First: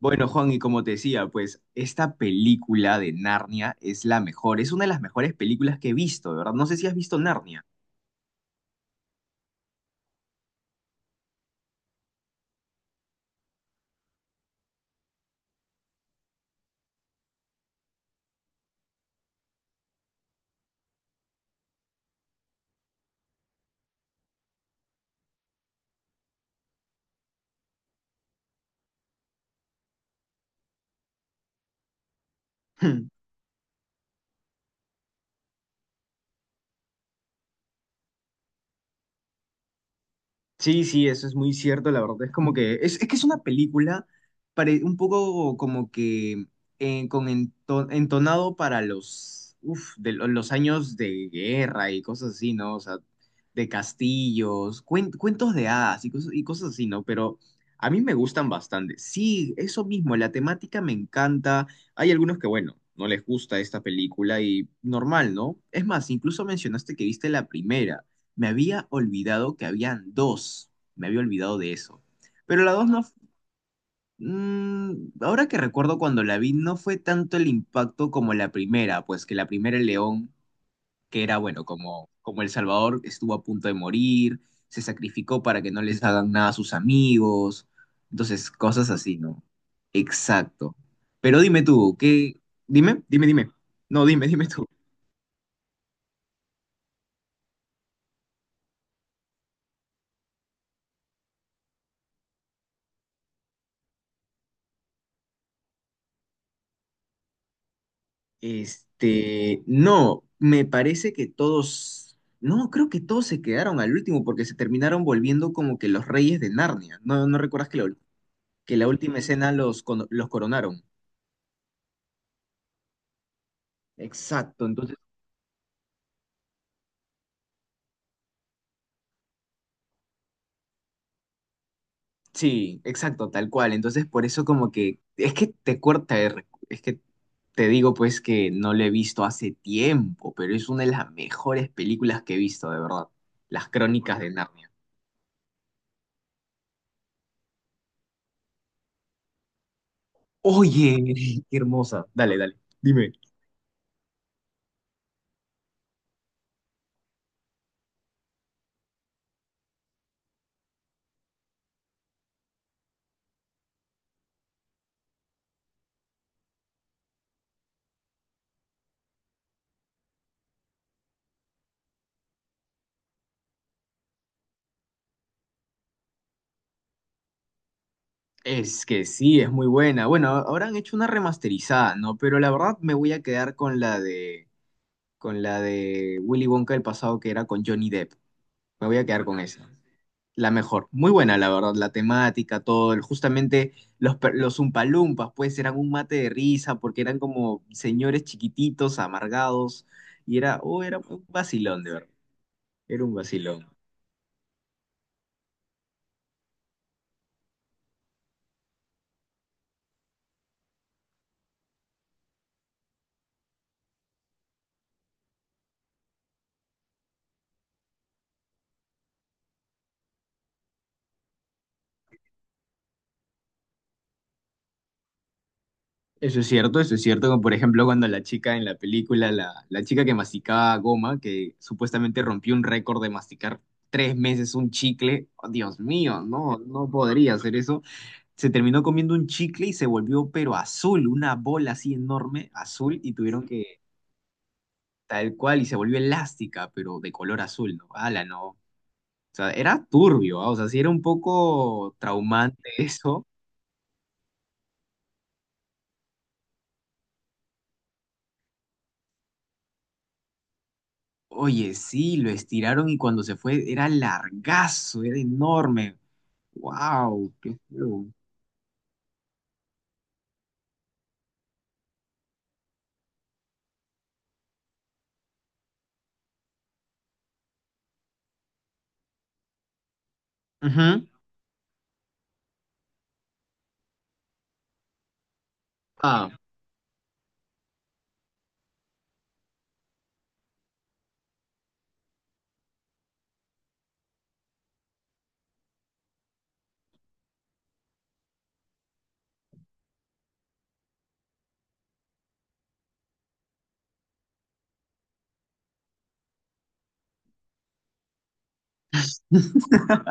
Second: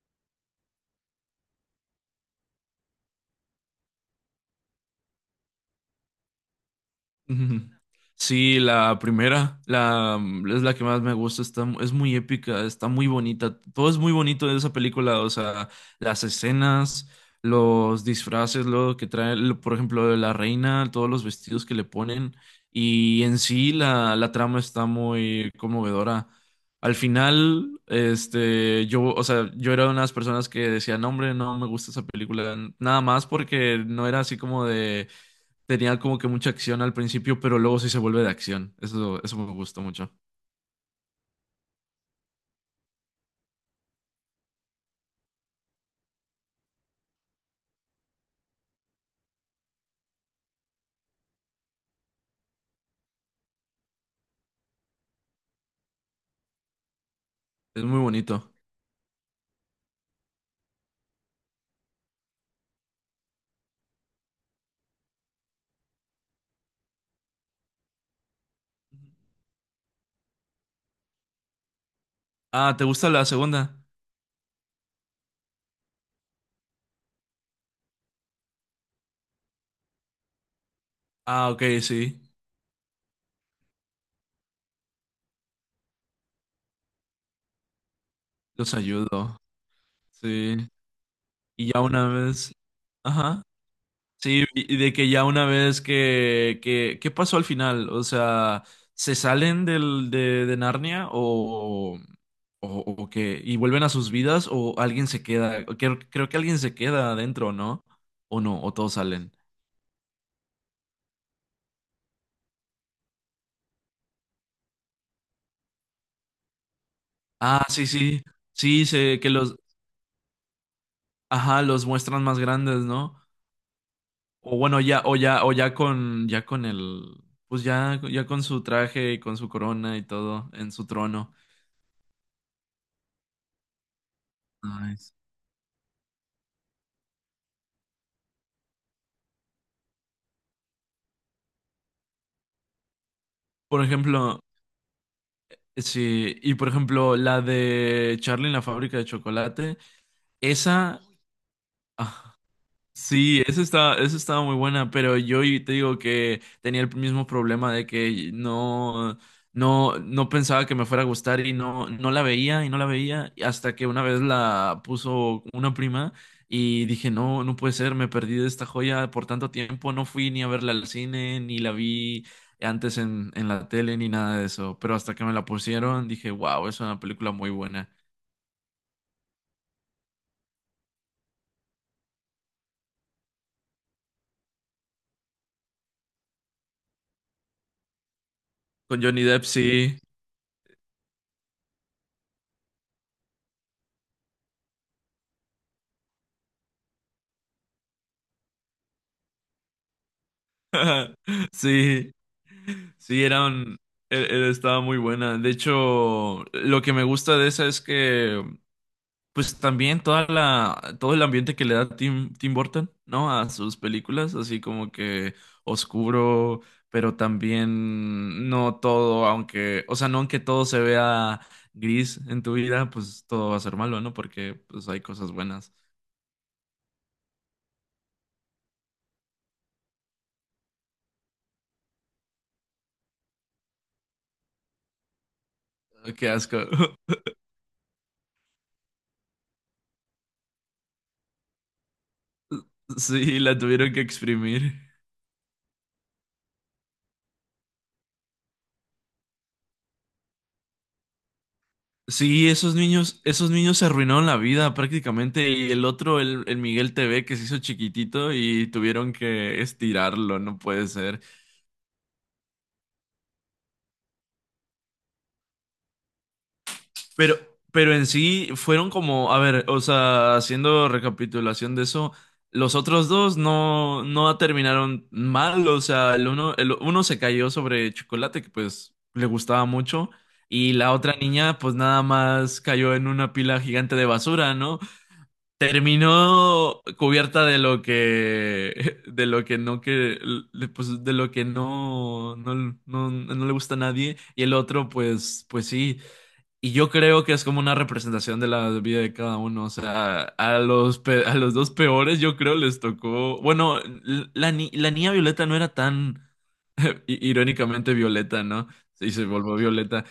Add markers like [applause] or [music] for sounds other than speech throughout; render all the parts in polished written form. Bueno, Juan, y como te decía, pues esta película de Narnia es la mejor, es una de las mejores películas que he visto, de verdad. No sé si has visto Narnia. Ujú. Sí, la primera, es la que más me gusta, está, es muy épica, está muy bonita, todo es muy bonito de esa película, o sea, las escenas, los disfraces, lo que trae, por ejemplo, de la reina, todos los vestidos que le ponen, y en sí la trama está muy conmovedora. Al final, este, yo, o sea, yo era una de las personas que decía, no, hombre, no me gusta esa película, nada [laughs] más porque no era así como de tenía como que mucha acción al principio, pero luego sí se vuelve de acción. Eso me gustó mucho. Sí, sí, eso es muy cierto, la verdad. Es como que es que es una película un poco como que con entonado para los, uf, de los años de guerra y cosas así, ¿no? O sea, de castillos, cuentos de hadas y cosas así, ¿no? Pero Es a mí muy me gustan bonito. bastante. Sí, eso mismo, la temática me encanta. Hay algunos que, bueno, no les gusta esta película y normal, ¿no? Es más, incluso mencionaste que viste la primera. Me había olvidado que habían dos. Me había olvidado de eso. Pero la Ah, ¿te dos no... gusta f- la segunda? mm, Ahora que recuerdo cuando la vi, no fue tanto el impacto como la primera, pues que la primera el león, que era, Ah, ok, bueno, como, sí. como El Salvador estuvo a punto de morir, se sacrificó para que no les hagan nada a sus amigos. Entonces, Los cosas así, ayudo. ¿no? Sí. Exacto. Pero dime Y ya tú, una ¿qué? vez. Dime, dime, Ajá. dime. No, dime, Sí, dime tú. y de que ya una vez que, ¿qué pasó al final? O sea, ¿se salen de Narnia o, o qué? ¿Y vuelven a sus vidas o alguien se queda? Creo que alguien se queda adentro, ¿no? O no, o todos salen. Este, no, me parece que todos, no, creo que todos se quedaron al último porque se terminaron volviendo como que los reyes de Narnia. ¿No, no Ah, recuerdas que la, sí, ul- sí. que Sí, la última sé que escena los, los coronaron? ajá, los muestran más grandes, ¿no? O Exacto, bueno, entonces, ya con el, pues ya con su traje y con su corona y todo en su trono. sí, exacto, tal cual. Entonces, por eso como que, Nice. es que te corta, es que te digo pues que no lo he visto hace tiempo, pero es una de las mejores películas que he visto, de verdad. Las Por Crónicas de ejemplo, Narnia. sí, y por ejemplo, la de Charlie en la fábrica de chocolate, Oye, esa, [laughs] qué hermosa. ah, Dale, dale, dime. sí, esa estaba muy buena, pero yo te digo que tenía el mismo problema de que no pensaba que me fuera a gustar y no, no la veía y no la veía y hasta que una vez la puso una prima y dije, no, no puede ser, me perdí de esta joya por tanto tiempo, no fui ni a verla al cine, ni la vi antes en la tele, ni nada de eso, pero hasta que me la pusieron dije, wow, es una película muy buena. Es que sí, es muy buena. Bueno, ahora han hecho una remasterizada, ¿no? Pero la verdad me voy a quedar con la de Willy Wonka del pasado que era con Johnny Depp. Me voy Con a Johnny quedar con Depp, esa. sí. La mejor. Muy buena, la verdad. La temática, todo. Justamente los, los Umpalumpas, pues, eran un mate de risa porque eran como señores chiquititos, amargados. Y era un vacilón, de verdad. Sí, Era un sí, era vacilón. un- e- e- estaba muy buena. De hecho, lo que me gusta de esa es que, pues también toda todo el ambiente que le da Tim Burton, ¿no? A sus películas, así como que oscuro, pero también no todo, aunque, o sea, no aunque todo se vea gris en tu vida, pues todo va a ser malo, ¿no? Porque pues hay cosas buenas. Eso es cierto, como por ejemplo cuando la chica en la película, la chica que masticaba goma, que supuestamente rompió un récord de masticar 3 meses un chicle, oh, Dios mío, Qué no, asco. no [laughs] podría hacer eso, se terminó comiendo un chicle y se volvió pero azul, una bola así enorme, azul, y Sí, tuvieron la que tuvieron que exprimir. tal cual, y se volvió elástica, pero de color azul, ¿no? Ala, no, o sea, era turbio. O sea, sí era un poco Sí, traumante esos [laughs] niños, eso, esos niños se arruinaron la vida prácticamente. Y el otro, el Miguel TV que se hizo chiquitito y tuvieron que estirarlo, no puede ser. Oye, sí, lo estiraron y cuando se fue era largazo, era enorme. ¡Wow! Pero, ¡Qué pero feo! en sí fueron como, a ver, o sea, haciendo recapitulación de eso, los otros dos no, no terminaron mal. O sea, el uno se cayó sobre chocolate, que pues le gustaba mucho. Y la Ujú. otra niña, pues nada más cayó en una pila gigante de basura, ¿no? Ah, Terminó cubierta de lo que, [laughs] de lo que no que, pues de lo que no le gusta a nadie y el otro, pues, pues sí. Y yo creo que es como una representación de la vida de cada uno. O sea, a los, a los dos peores, yo creo les tocó. Bueno, la niña Violeta no era tan irónicamente Violeta, ¿no? Y se volvió Violeta.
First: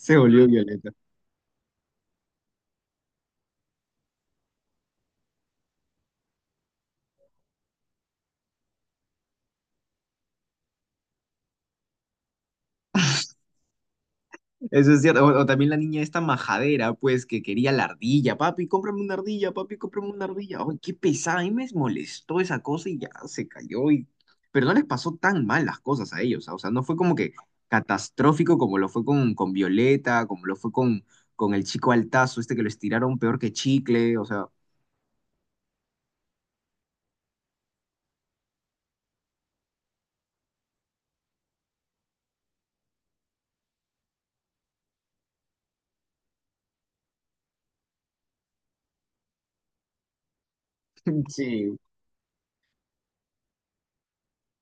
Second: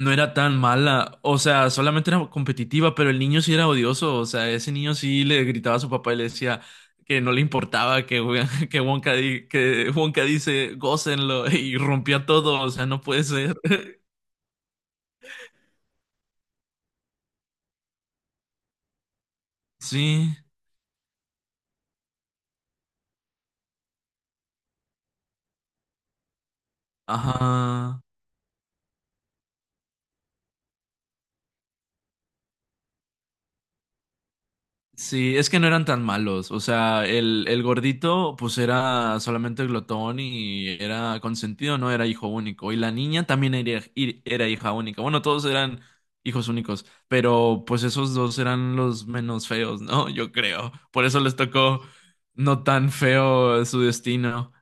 No era volvió tan violeta. mala, o sea, solamente era competitiva, pero el niño sí era odioso, o sea, ese niño sí le gritaba a su papá y le decía que no le importaba que, Won- [laughs] que Wonka, di- que Wonka dice, gócenlo, [laughs] y rompía todo, o sea, no puede ser. [laughs] Eso es cierto. O también la niña esta majadera, pues, que quería la ardilla. Papi, cómprame una ardilla, papi, cómprame una Sí, ardilla. ¡Ay, qué pesada! A mí me molestó esa cosa y ya se cayó. Y. Pero no les pasó tan mal las cosas a ellos. ¿Ah? O sea, no fue como que ajá. catastrófico como lo fue con Violeta, como lo fue con el chico Altazo, este que lo estiraron peor que chicle. O sea. Sí, es que no eran tan malos. O sea, el gordito, pues era solamente glotón y era consentido, no era hijo único. Y la niña también era, era hija única. Bueno, todos eran hijos únicos, pero pues esos dos eran los menos feos, ¿no? [laughs] Yo creo. Por eso [laughs] les Sí, tocó no tan feo su destino.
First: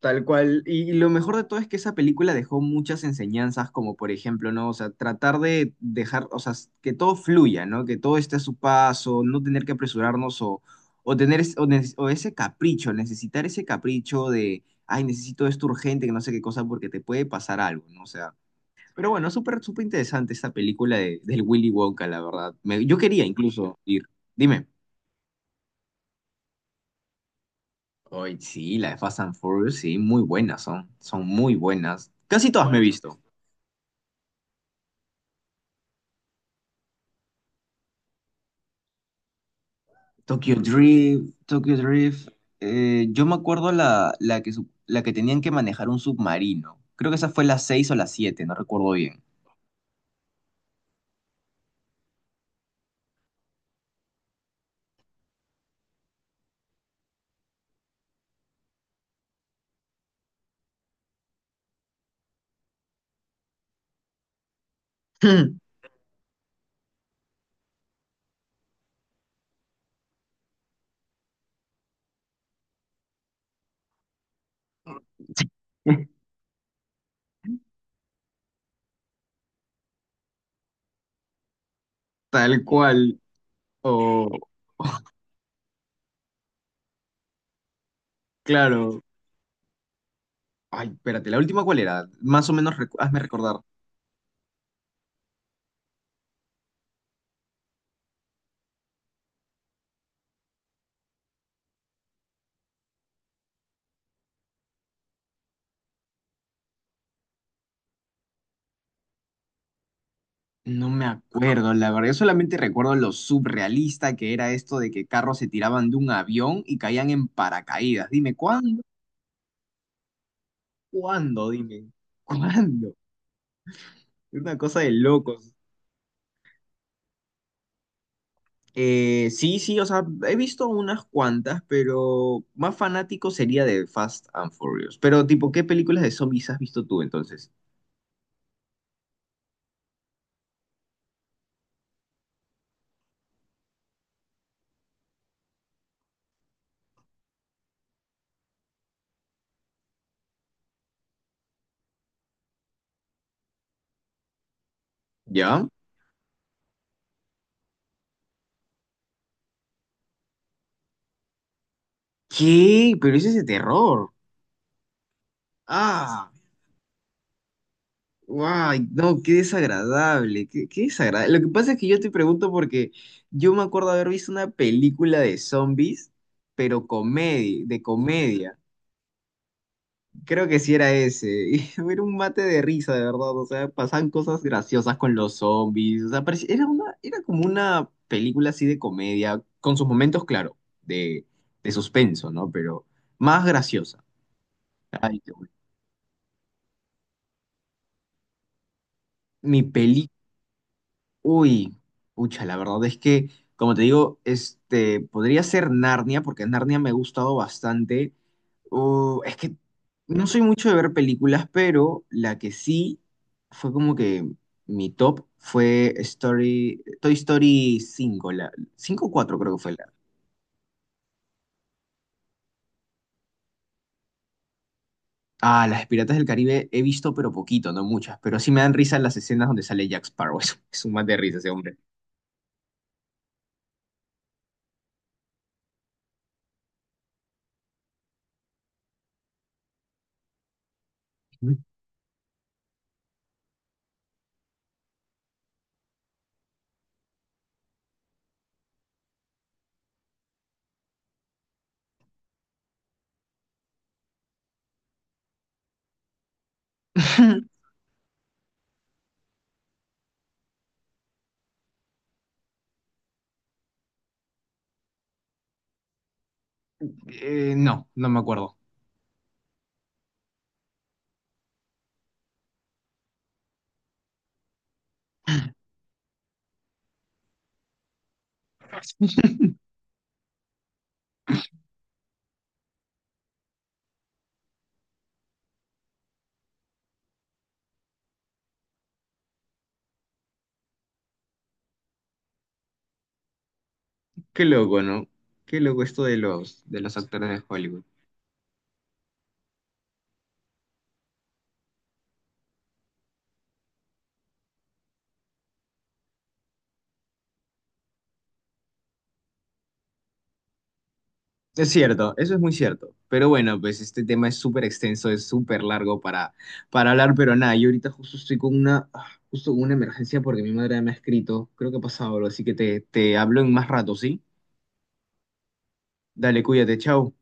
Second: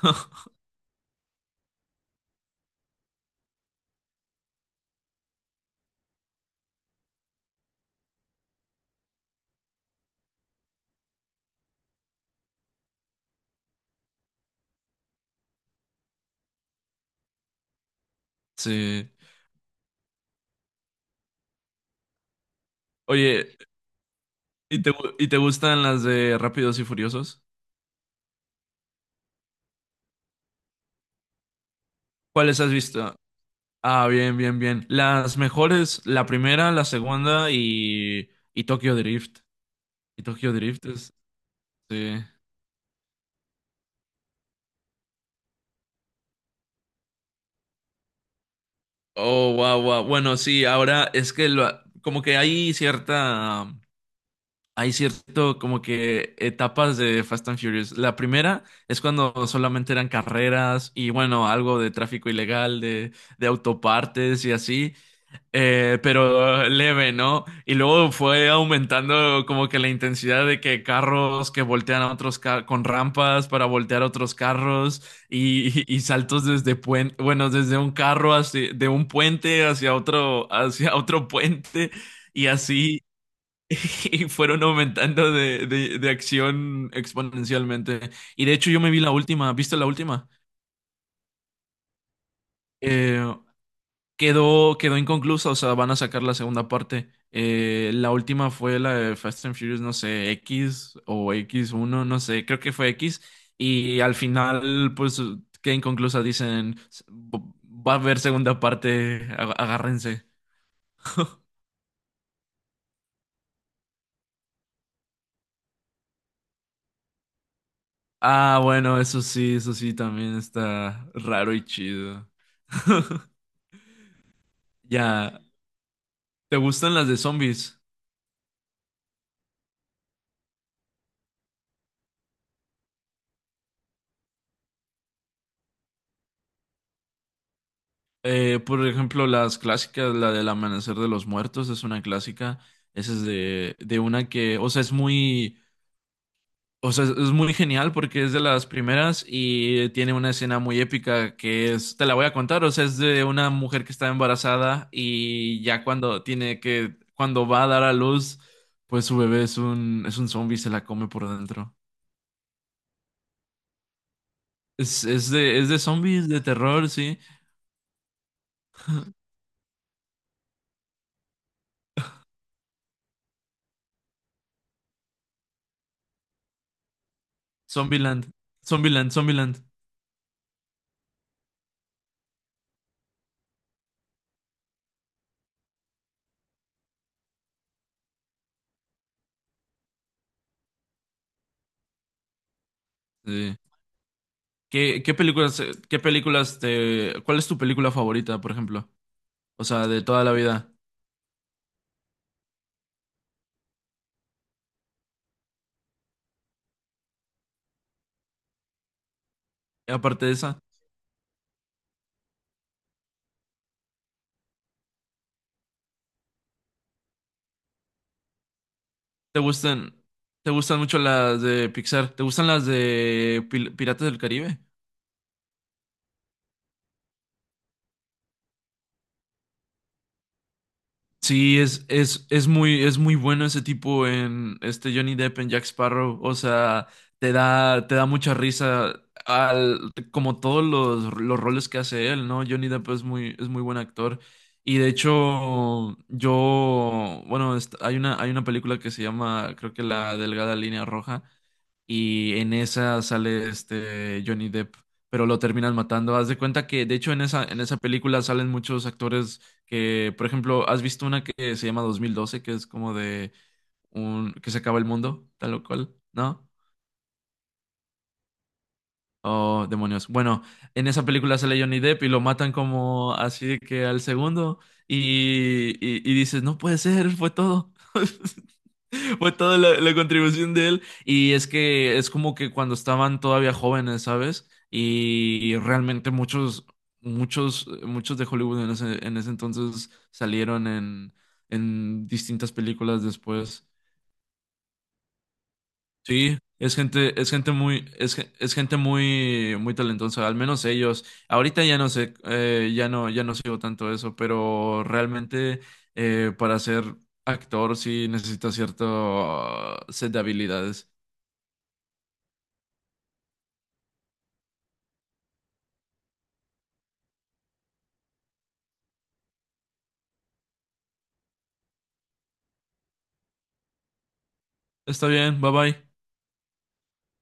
tal [laughs] cual. Y lo mejor de todo es que esa película dejó muchas enseñanzas, como por ejemplo, ¿no? O sea, tratar de dejar, o sea, que todo fluya, ¿no? Que todo esté a su paso, no tener que apresurarnos o tener es- o, nece- o ese capricho, necesitar ese capricho de, ay, necesito esto urgente, que no sé qué cosa, porque te puede pasar algo, ¿no? O sea, pero Sí. bueno, súper, súper interesante esta película de, del Willy Wonka, la verdad. Yo quería Oye, incluso ir. Dime. ¿y te, y te gustan las de Rápidos y Furiosos? Hoy sí, la de Fast and Furious, sí, muy buenas son, son muy buenas. Casi ¿Cuáles todas has me he bueno, visto? visto. Ah, bien, bien, bien. Las mejores, la primera, la segunda y Tokyo Drift. Y Tokyo Tokyo Drift es, Drift, Tokyo sí. Drift. Yo me acuerdo la que, la que tenían que manejar un submarino. Creo que esa fue la 6 o la siete, no recuerdo bien. Oh, wow, wow. Bueno, sí, ahora es que como que hay cierta, hay cierto como que etapas de Fast and Furious. La primera es cuando solamente eran carreras y bueno, algo de tráfico ilegal, de autopartes y así. Eh, pero leve, ¿no? Y luego fue aumentando como que la intensidad de que carros que voltean a otros carros con rampas para voltear a otros carros y, [laughs] y [laughs] saltos desde bueno, desde un carro hacia, de un puente hacia otro, [laughs] hacia otro puente y Tal así cual. [laughs] y O, fueron aumentando de acción exponencialmente. Y de hecho yo me vi claro. la última, ¿viste la última? Ay, espérate, ¿la última cuál era? Más o menos, hazme Eh, recordar. Quedó inconclusa, o sea, van a sacar la segunda parte. La última fue la de Fast and Furious, no sé, X o x uno no sé, creo que fue X. Y al final, pues, queda inconclusa, dicen, va a haber segunda parte, agárrense. No me acuerdo, la verdad. Yo solamente recuerdo lo surrealista que era esto de que carros se tiraban de un avión y caían en paracaídas. Dime, Ah, ¿cuándo? bueno, eso sí, también está ¿Cuándo? raro y Dime, chido. ¿cuándo? [laughs] [laughs] Es una cosa de Ya, locos. ¿te gustan las de zombies? Sí, sí, o sea, he visto unas cuantas, pero más fanático sería de Fast and Furious. Pero, tipo, ¿qué películas de zombies has visto tú entonces? Por ejemplo, las clásicas, la del Amanecer de los Muertos es una clásica. Esa es de una que, o sea, es muy, o sea, es muy genial porque es de las primeras y tiene una escena muy épica que es, te la voy a contar, o sea, es de una mujer que está embarazada y ¿Ya? ya cuando tiene que, cuando va a dar a luz, pues su bebé es un zombie, y se la come por dentro. ¿Qué? Pero ese es de terror. Es de zombies, Ah. de terror, sí. Guay, no, qué desagradable, qué desagradable. Lo que pasa es que yo te pregunto porque yo me acuerdo haber visto una película de zombies, pero comedia, de Zombieland, comedia. Zombieland. Creo que sí era ese. [laughs] Y era un mate de risa, de verdad. O sea, pasaban cosas graciosas con los zombies. O sea, era como una película así de comedia, con sus momentos, claro, de, de suspenso, ¿no? Pero más Sí. graciosa. ¿Qué, Ay, qué bueno. Qué películas te, cuál es tu película favorita, por ejemplo? Mi O sea, de película. toda la vida. Uy, pucha, la verdad es que, como te digo, este, podría ser Narnia, porque Narnia me ha gustado bastante. Es que Y no aparte de soy esa, mucho de ver películas, pero la que sí fue como que mi top fue Toy Story 5, la 5 o 4 ¿te creo que fue la. gustan, te gustan mucho las de Pixar? ¿Te gustan las de Piratas del Caribe? Ah, las de Piratas del Caribe he visto, pero poquito, no muchas, pero sí me dan risa las escenas donde sale Jack Sparrow. [laughs] Es un mate de risa ese Sí, hombre. Es muy bueno ese tipo en este Johnny Depp en Jack Sparrow. O sea, te da mucha risa al, como todos los roles que hace él, ¿no? Johnny Depp es muy buen actor. Y de hecho, yo, bueno, hay una película que se llama, creo que La Delgada Línea Roja, y en esa sale este Johnny Depp, pero lo terminan matando. Haz de cuenta que, de hecho, en [laughs] esa película salen muchos actores que, por ejemplo, ¿has visto una que se llama 2012 que es como de un que se acaba el mundo, tal o cual? ¿No? No, no me acuerdo. Oh, demonios. Bueno, en esa película sale Johnny Depp y lo matan como así de que al segundo y, y dices, no puede ser, fue todo. [laughs] Fue toda la contribución de él. Y es que es como que cuando estaban todavía jóvenes, ¿sabes? Y realmente muchos de Hollywood en ese entonces salieron en distintas películas después. Qué loco, ¿no? Qué loco esto Sí, de los actores es de gente Hollywood. muy, es gente muy, muy talentosa, al menos ellos. Ahorita ya no sé, ya no sigo tanto eso, pero realmente para ser actor sí necesita cierto set de habilidades. Es cierto, eso es muy cierto. Pero bueno, pues este tema es súper extenso, es súper largo para hablar, pero nada, yo ahorita justo estoy con una, ah, justo con una emergencia porque mi madre me ha escrito, creo que ha pasado algo, así que te hablo en más rato, ¿sí? Está bien, bye bye. Dale, cuídate, chao.